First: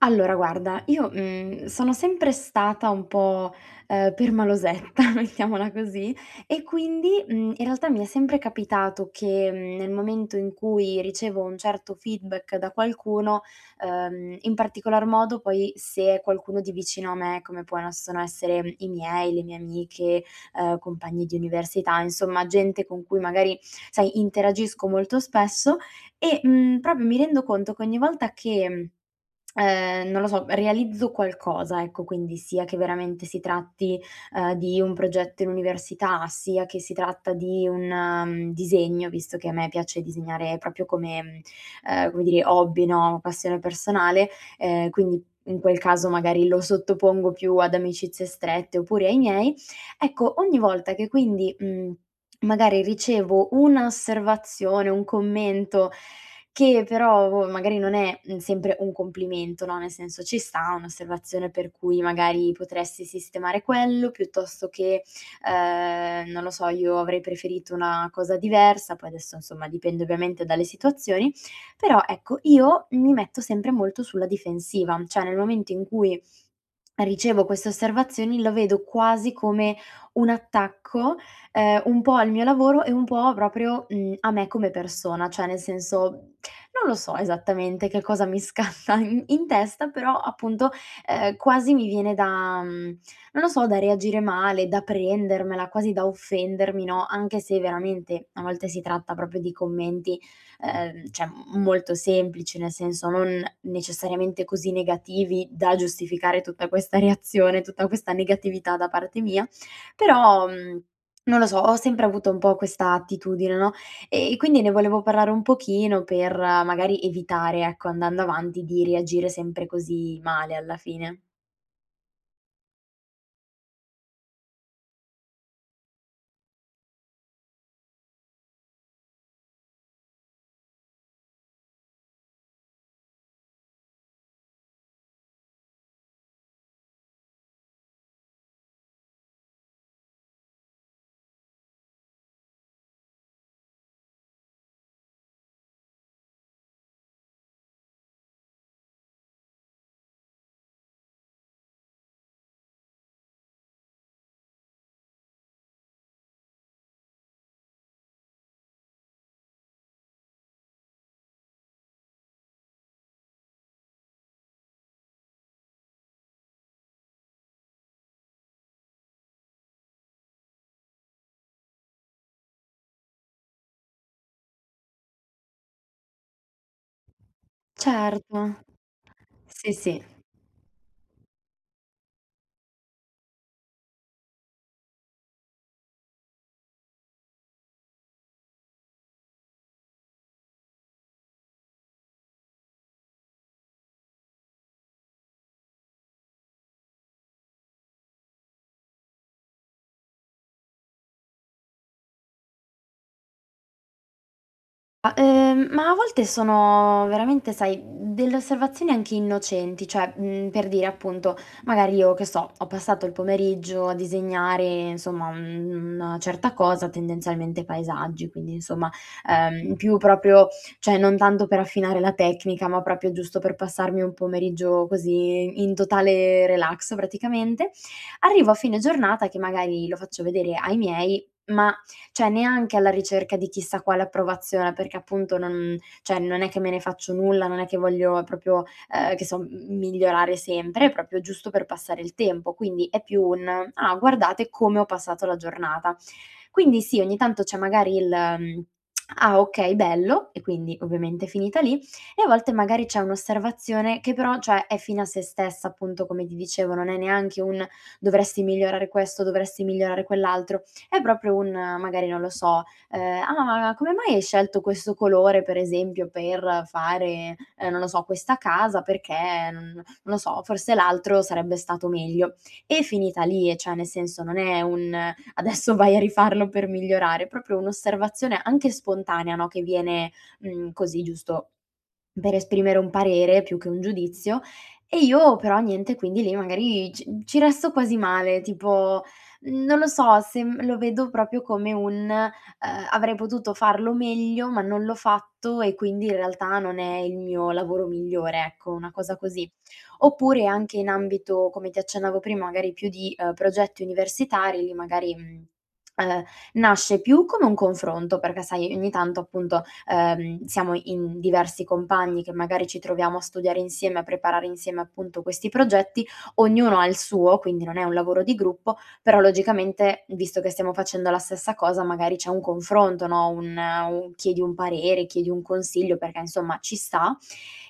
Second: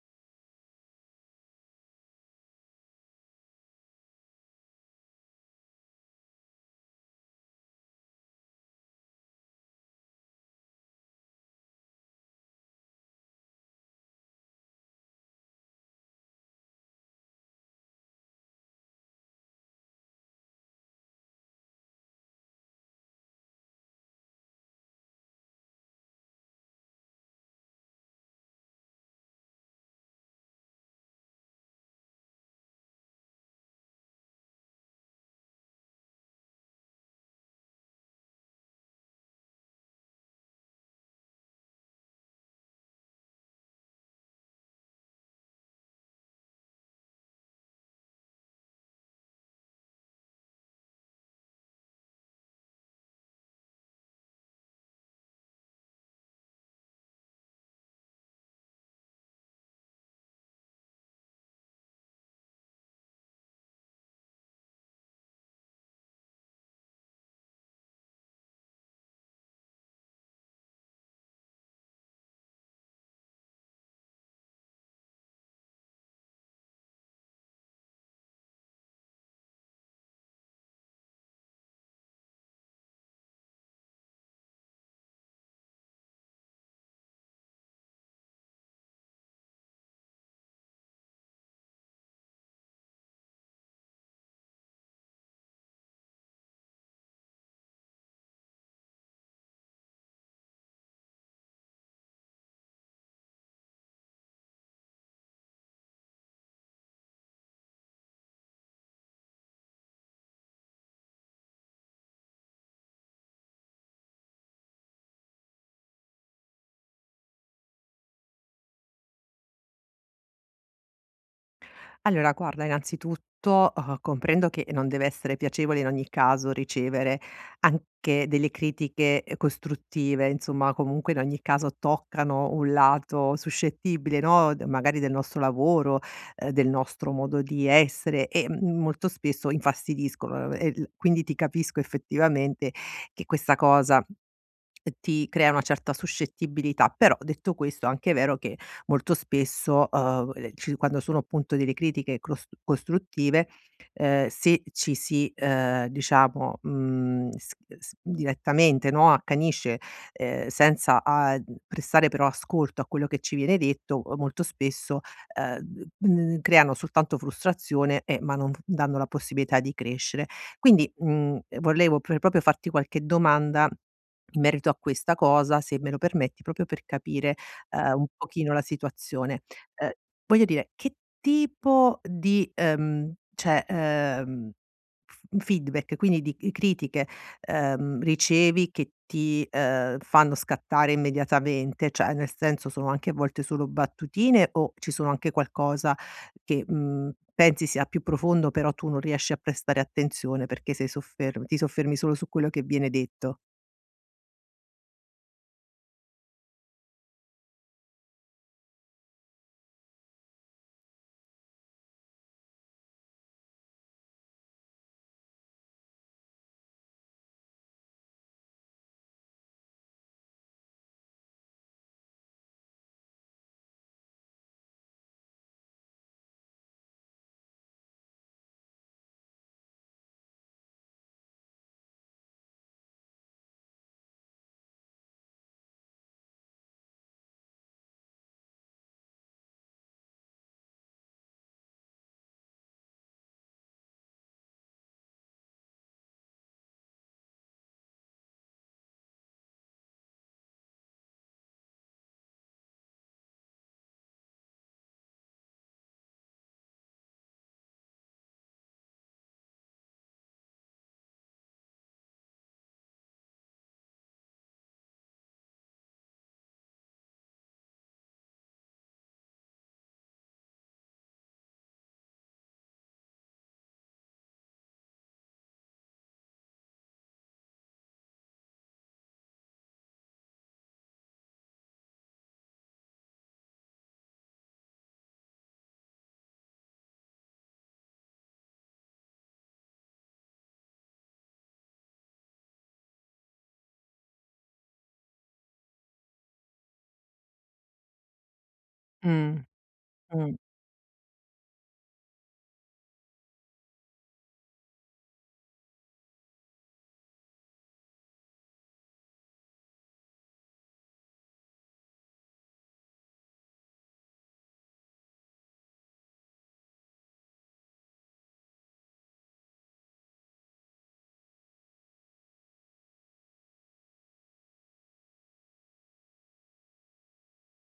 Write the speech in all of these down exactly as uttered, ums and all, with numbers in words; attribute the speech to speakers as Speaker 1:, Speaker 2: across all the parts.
Speaker 1: Allora guarda, io, mhmm, sono sempre stata un po', ehm, permalosetta, mettiamola così, e quindi, mhmm, in realtà mi è sempre capitato che, mhmm, nel momento in cui ricevo un certo feedback da qualcuno, ehm, in particolar modo poi se è qualcuno di vicino a me, come possono essere i miei, le mie amiche, ehm, compagni di università, insomma gente con cui magari, sai, interagisco molto spesso e, mhmm, proprio mi rendo conto che ogni volta che mhmm, ehm, non lo so, realizzo qualcosa, ecco, quindi sia che veramente si tratti, ehm, di un progetto in università, sia che si tratta di un, mhmm, disegno, visto che a me piace disegnare proprio come, mhmm, ehm, come dire, hobby, no, passione personale, ehm, quindi in quel caso magari lo sottopongo più ad amicizie strette oppure ai miei. Ecco, ogni volta che quindi, mhmm, magari ricevo un'osservazione, un commento che però, boh, magari non è, mhmm, sempre un complimento, no, nel senso ci sta un'osservazione per cui magari potresti sistemare quello, piuttosto che, ehm, non lo so, io avrei preferito una cosa diversa, poi adesso insomma dipende ovviamente dalle situazioni, però ecco, io mi metto sempre molto sulla difensiva, cioè nel momento in cui ricevo queste osservazioni, lo vedo quasi come un attacco, ehm, un po' al mio lavoro e un po' proprio, mhmm, a me come persona, cioè nel senso non lo so esattamente che cosa mi scatta in in testa, però appunto, ehm, quasi mi viene da mhmm, non lo so, da reagire male, da prendermela, quasi da offendermi, no, anche se veramente a volte si tratta proprio di commenti ehm, cioè molto semplici, nel senso non necessariamente così negativi da giustificare tutta questa reazione, tutta questa negatività da parte mia, però, mhmm, non lo so, ho sempre avuto un po' questa attitudine, no, e e quindi ne volevo parlare un pochino per eh, magari evitare, ecco, andando avanti, di reagire sempre così male alla fine.
Speaker 2: Allora, guarda, innanzitutto, uhm, comprendo che non deve essere piacevole in ogni caso ricevere anche delle critiche, ehm, costruttive, insomma, comunque in ogni caso toccano un lato suscettibile, no, d magari del nostro lavoro, ehm, del nostro modo di essere e, mhmm, molto spesso infastidiscono eh, e l quindi ti capisco effettivamente che questa cosa ti crea una certa suscettibilità, però detto questo anche è vero che molto spesso, uhm, le ci quando sono appunto delle critiche cros costruttive, ehm, se ci si, ehm, diciamo, mhmm, s s direttamente, no, accanisce, ehm, senza a prestare però ascolto a quello che ci viene detto, uhm, molto spesso, ehm, mhmm, creano soltanto frustrazione e ma non danno la possibilità di crescere. Quindi, mhmm, volevo pr proprio farti qualche domanda in merito a questa cosa, se me lo permetti, proprio per capire, ehm, un pochino
Speaker 1: Certo.
Speaker 2: la situazione.
Speaker 1: Sì,
Speaker 2: Ehm,
Speaker 1: sì.
Speaker 2: voglio dire, che tipo di, ehm, cioè, ehm, f feedback, quindi di c critiche, ehm, ricevi che ti, ehm, fanno scattare immediatamente? Cioè, nel senso, sono anche a volte solo battutine o ci sono anche qualcosa che, mhmm, pensi sia più profondo, però tu non riesci a prestare attenzione perché sei sofferm ti soffermi solo su quello che viene detto?
Speaker 1: Ma ehm, ma a volte sono veramente, sai, delle osservazioni anche innocenti, cioè, mhmm, per dire appunto, magari io, che so, ho passato il pomeriggio a disegnare, insomma, un una certa cosa, tendenzialmente paesaggi, quindi insomma, ehm, più proprio cioè non tanto per affinare la tecnica, ma proprio giusto per passarmi un pomeriggio così in totale relax praticamente. Arrivo a fine giornata che magari lo faccio vedere ai miei, ma cioè neanche alla ricerca di chissà quale approvazione, perché appunto non cioè non è che me ne faccio nulla, non è che voglio proprio, ehm, che so, m migliorare sempre, è proprio giusto per passare il tempo. Quindi è più un: "Ah, guardate come ho passato la giornata". Quindi sì, ogni tanto c'è magari il, mhmm: "Ah okay, bello" e quindi ovviamente è finita lì, e a volte magari c'è un'osservazione che però, cioè, è fine a se stessa, appunto come ti dicevo, non è neanche un: "Dovresti migliorare questo, dovresti migliorare quell'altro", è proprio un eh, magari, non lo so, ehm: "Ah, ma come mai hai scelto questo colore, per esempio, per fare, ehm, non lo so, questa casa? Perché non non lo so, forse l'altro sarebbe stato meglio". E finita lì, e cioè nel senso non è un adesso vai a rifarlo per migliorare, proprio un'osservazione anche spontanea, no, che viene, mhmm, così giusto per esprimere un parere più che un giudizio e io però niente, quindi lì magari ci ci resto quasi male, tipo, non lo so, se m lo vedo proprio come un, ehm: "Avrei potuto farlo meglio, ma non l'ho fatto e quindi in realtà non è il mio lavoro migliore", ecco, una cosa
Speaker 2: Mh.
Speaker 1: così.
Speaker 2: Mh.
Speaker 1: Oppure anche in ambito, come ti accennavo prima, magari più di, ehm, progetti universitari, lì magari, mhmm, ehm, nasce più come un confronto, perché sai ogni tanto appunto ehm, siamo in diversi compagni che magari ci troviamo a studiare insieme, a preparare insieme appunto questi progetti, ognuno ha il suo, quindi non è un lavoro di gruppo, però logicamente visto che stiamo facendo la stessa cosa magari c'è un confronto, no, un un chiedi un parere, chiedi un consiglio perché insomma ci sta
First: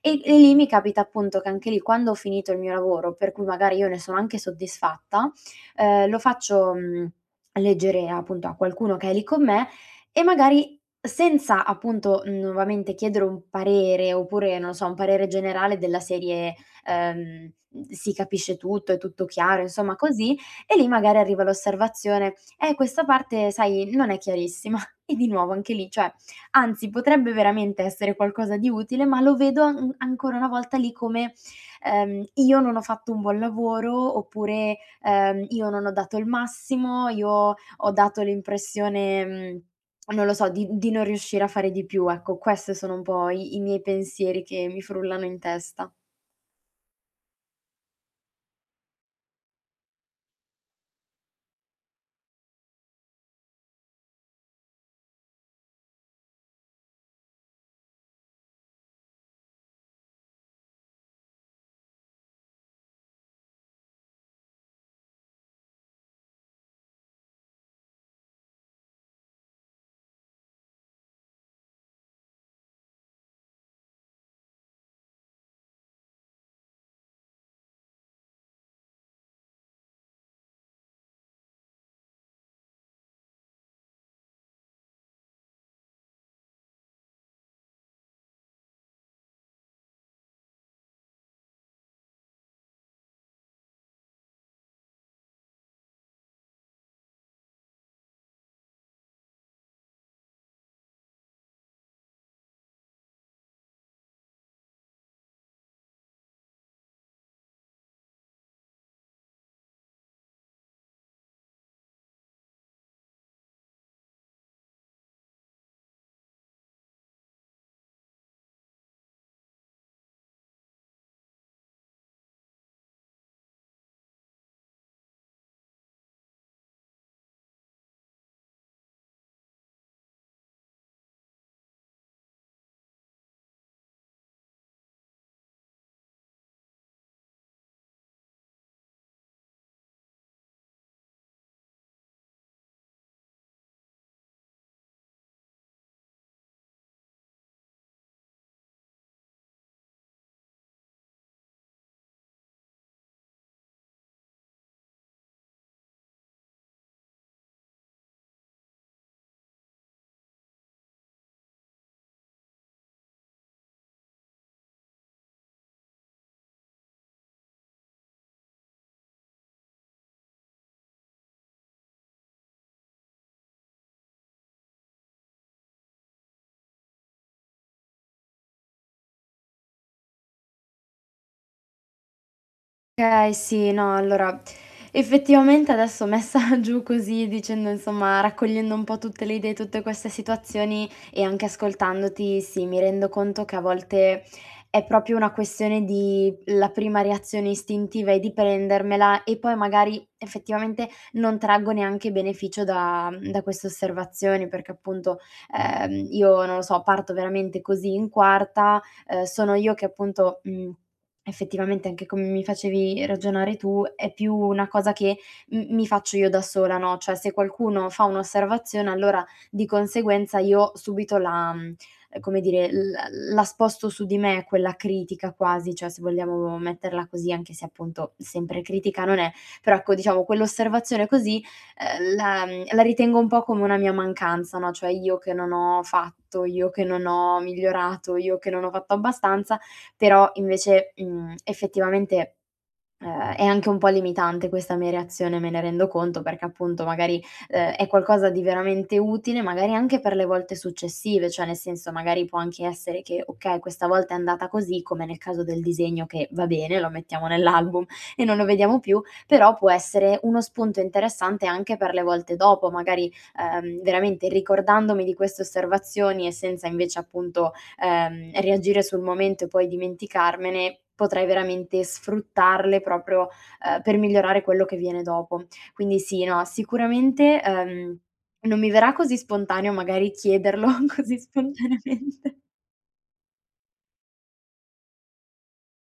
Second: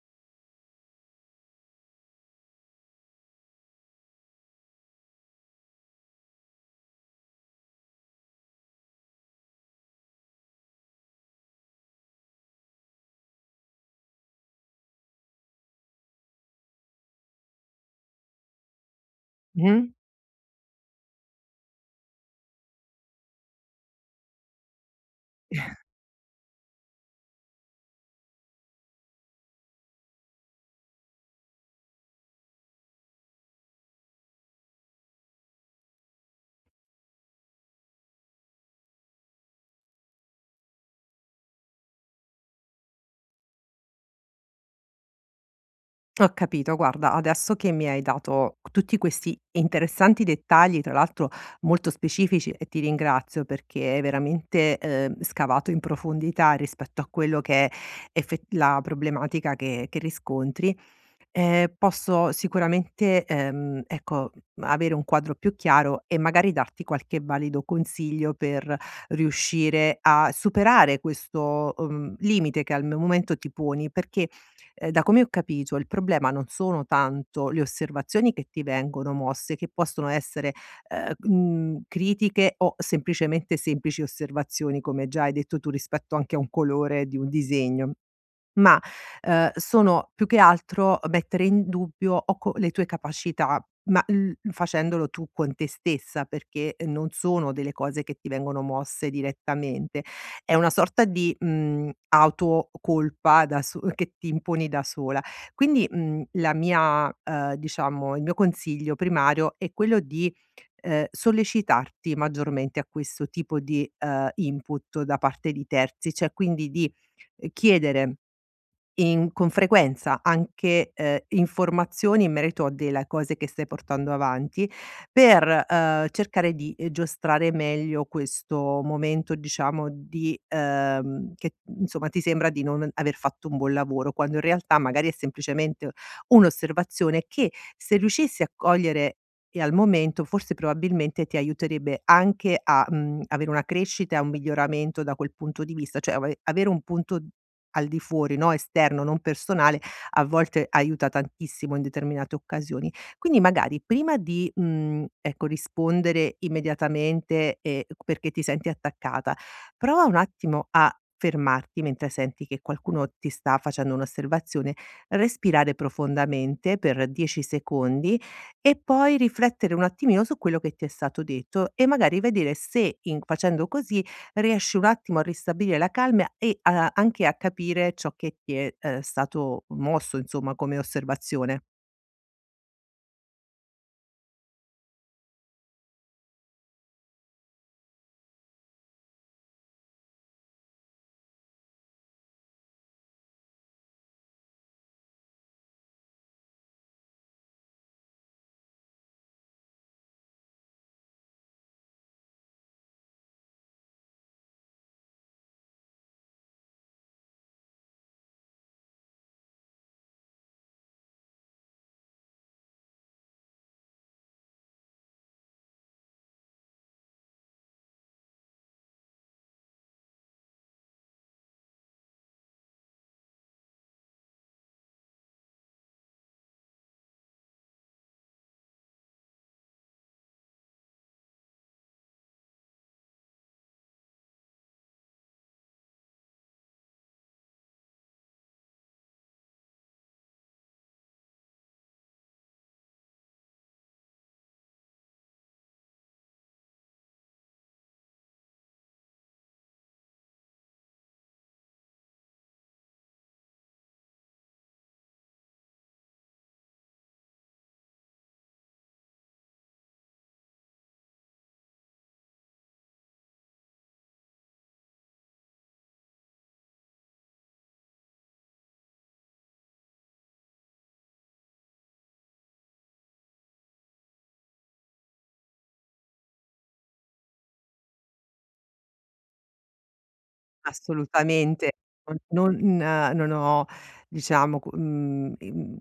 Speaker 1: e e lì mi capita appunto che anche lì quando ho finito il mio lavoro, per cui magari io ne sono anche soddisfatta, ehm, lo faccio, mhmm, leggere appunto a qualcuno che è lì con me e magari senza appunto, mh, nuovamente chiedere un parere oppure, non so, un parere generale della serie, ehm, si capisce tutto, è tutto chiaro,
Speaker 2: Mh-mh.
Speaker 1: insomma così, e lì magari arriva l'osservazione: "Eh, questa parte sai non è chiarissima." E di nuovo anche lì, cioè anzi, potrebbe veramente essere qualcosa di utile, ma lo vedo an ancora una volta lì come, ehm, io non ho fatto un buon lavoro, oppure, ehm, io non ho dato il massimo, io ho dato l'impressione, mhmm, non lo so, di di non riuscire a fare di più, ecco, queste sono un po' i i miei pensieri che mi frullano in testa.
Speaker 2: Ho capito. Guarda, adesso che mi hai dato tutti questi interessanti dettagli, tra l'altro molto specifici, e ti ringrazio perché hai veramente, ehm, scavato in profondità rispetto a quello che è effe la problematica che che riscontri. Ehm, posso sicuramente, ehm, ecco, avere un quadro più chiaro e magari darti qualche valido consiglio per riuscire a superare questo, uhm, limite che al m momento ti poni, perché, ehm, da come ho capito il problema non sono tanto le osservazioni che ti vengono mosse, che possono essere, ehm, mhmm, critiche o semplicemente semplici osservazioni, come già hai detto tu, rispetto anche a un colore di un disegno. Ma, ehm, sono più che altro mettere in dubbio o co le tue capacità, ma l facendolo tu con te stessa, perché non sono delle cose che ti vengono mosse direttamente. È una sorta di, mhmm, autocolpa da so che ti imponi da sola. Quindi, mhmm, la mia ehm, diciamo, il mio consiglio primario è quello di, ehm, sollecitarti maggiormente a questo tipo di, ehm, input da parte di terzi, cioè quindi di, ehm, chiedere in con frequenza anche, ehm, informazioni in merito a della cose che stai portando avanti per, ehm, cercare di, ehm, giostrare meglio questo momento diciamo di ehm, che insomma ti sembra di non aver fatto un buon lavoro, quando in realtà magari è semplicemente un'osservazione che se riuscissi a cogliere e al momento forse probabilmente ti aiuterebbe anche a, mhmm, avere una crescita e un miglioramento da quel punto di vista, cioè ave avere un punto al di fuori, no, esterno, non personale, a volte aiuta tantissimo in determinate occasioni. Quindi magari prima di, mhmm, ecco, rispondere immediatamente, ehm, perché ti senti attaccata, prova un attimo a fermarti mentre senti che qualcuno ti sta facendo un'osservazione, respirare profondamente per dieci secondi e poi riflettere un attimino su quello che ti è stato detto e magari vedere se in facendo così riesci un attimo a ristabilire la calma e a anche a capire ciò che ti è, ehm, stato mosso, insomma, come osservazione.
Speaker 1: Okay, sì, no, allora effettivamente adesso messa giù così dicendo insomma, raccogliendo un po' tutte le idee, tutte queste situazioni e anche ascoltandoti, sì, mi rendo conto che a volte è proprio una questione di la prima reazione istintiva e di prendermela e poi magari effettivamente non traggo neanche beneficio da da queste osservazioni, perché appunto, ehm, io non lo so, parto veramente così in quarta, ehm, sono io che appunto, mhmm Effettivamente anche come mi facevi ragionare tu, è più una cosa che m mi faccio io da sola, no, cioè se qualcuno fa un'osservazione allora di conseguenza io subito la mhmm, come dire, l la sposto su di me quella critica quasi, cioè se vogliamo metterla così, anche se appunto sempre critica non è, però ecco diciamo quell'osservazione così, ehm, la mhmm, la ritengo un po' come una mia mancanza, no, cioè io che non ho fatto, io che non ho migliorato, io che non ho fatto abbastanza però invece, mhmm, effettivamente, ehm, è anche un po' limitante questa mia reazione, me ne rendo conto, perché appunto magari, ehm, è qualcosa di veramente utile, magari anche per le volte successive, cioè nel senso magari può anche essere che, okay, questa volta è andata così, come nel caso del disegno che va bene, lo mettiamo nell'album e non lo vediamo più, però può essere uno spunto interessante anche per le volte dopo, magari, ehm, veramente ricordandomi di queste osservazioni e senza invece appunto, ehm, reagire sul momento e poi dimenticarmene, potrei veramente sfruttarle proprio, ehm, per migliorare quello che viene dopo. Quindi sì, no, sicuramente, ehm, non mi verrà così spontaneo magari chiederlo così
Speaker 2: Assolutamente.
Speaker 1: spontaneamente.
Speaker 2: Non non non ho diciamo cu mhmm, ehm,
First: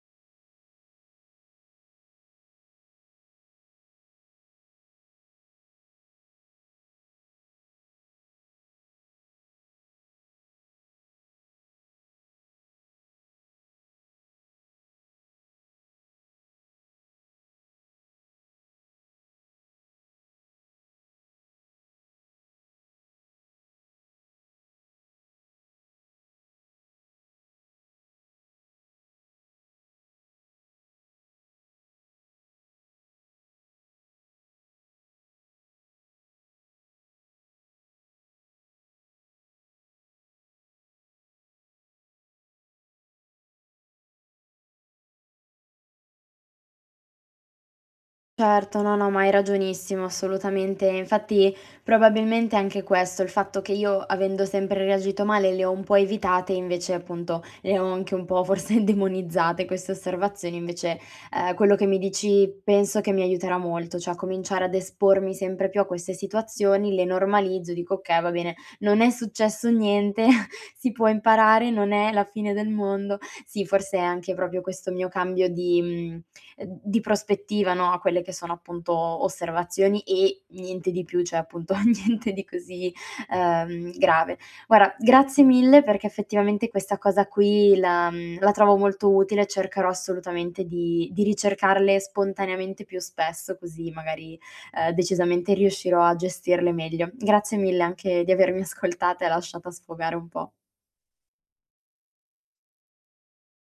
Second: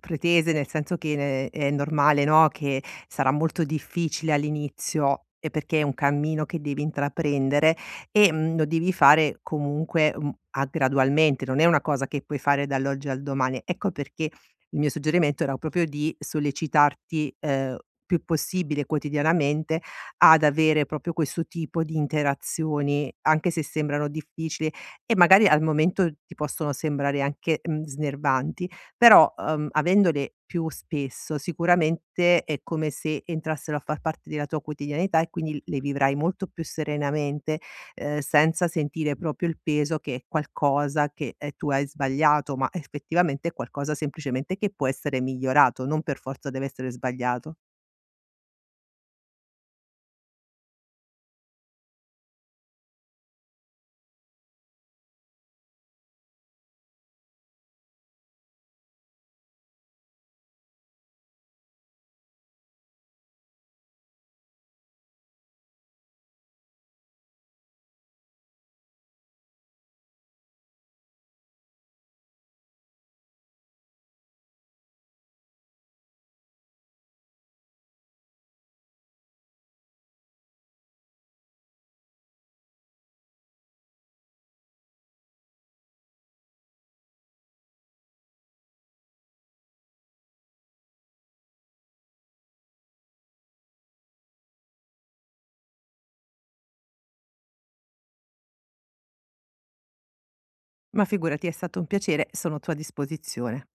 Speaker 2: pretese, nel senso che ne- è normale, no, che sarà molto difficile all'inizio, ehm, perché è un cammino che devi intraprendere e, mhmm, lo devi fare comunque, mhmm, a gradualmente, non è una cosa che puoi fare dall'oggi al domani. Ecco perché il mio suggerimento era proprio di sollecitarti, ehm, più possibile quotidianamente ad avere proprio questo tipo di interazioni, anche se sembrano difficili e magari al momento ti possono sembrare anche, mhmm, snervanti, però, uhm, avendole più spesso sicuramente è come se entrassero a far parte della tua quotidianità e quindi le vivrai molto più serenamente, ehm, senza sentire proprio il peso che è qualcosa che, ehm, tu hai sbagliato, ma effettivamente è qualcosa semplicemente che può essere migliorato, non per forza deve essere sbagliato.
Speaker 1: Certo, no, no, ma hai ragionissimo assolutamente. Infatti probabilmente anche questo, il fatto che io avendo sempre reagito male le ho un po' evitate, invece appunto le ho anche un po' forse demonizzate queste osservazioni, invece eh, quello che mi dici penso che mi aiuterà molto, cioè cominciare ad espormi sempre più a queste situazioni, le normalizzo, dico ok, va bene, non è successo niente, si può imparare, non è la fine del mondo. Sì, forse è anche proprio questo mio cambio di... mm, ehm, di prospettiva, no, a quelle che sono appunto osservazioni e niente di più, cioè appunto niente di così, ehm, grave. Guarda, grazie mille perché effettivamente questa cosa qui la mhmm, la trovo molto utile, cercherò assolutamente di di ricercarle spontaneamente più spesso, così magari, ehm, decisamente riuscirò a gestirle meglio. Grazie mille anche di avermi ascoltata e lasciata sfogare un po'.
Speaker 2: Ma figurati, è stato un piacere, sono a tua disposizione.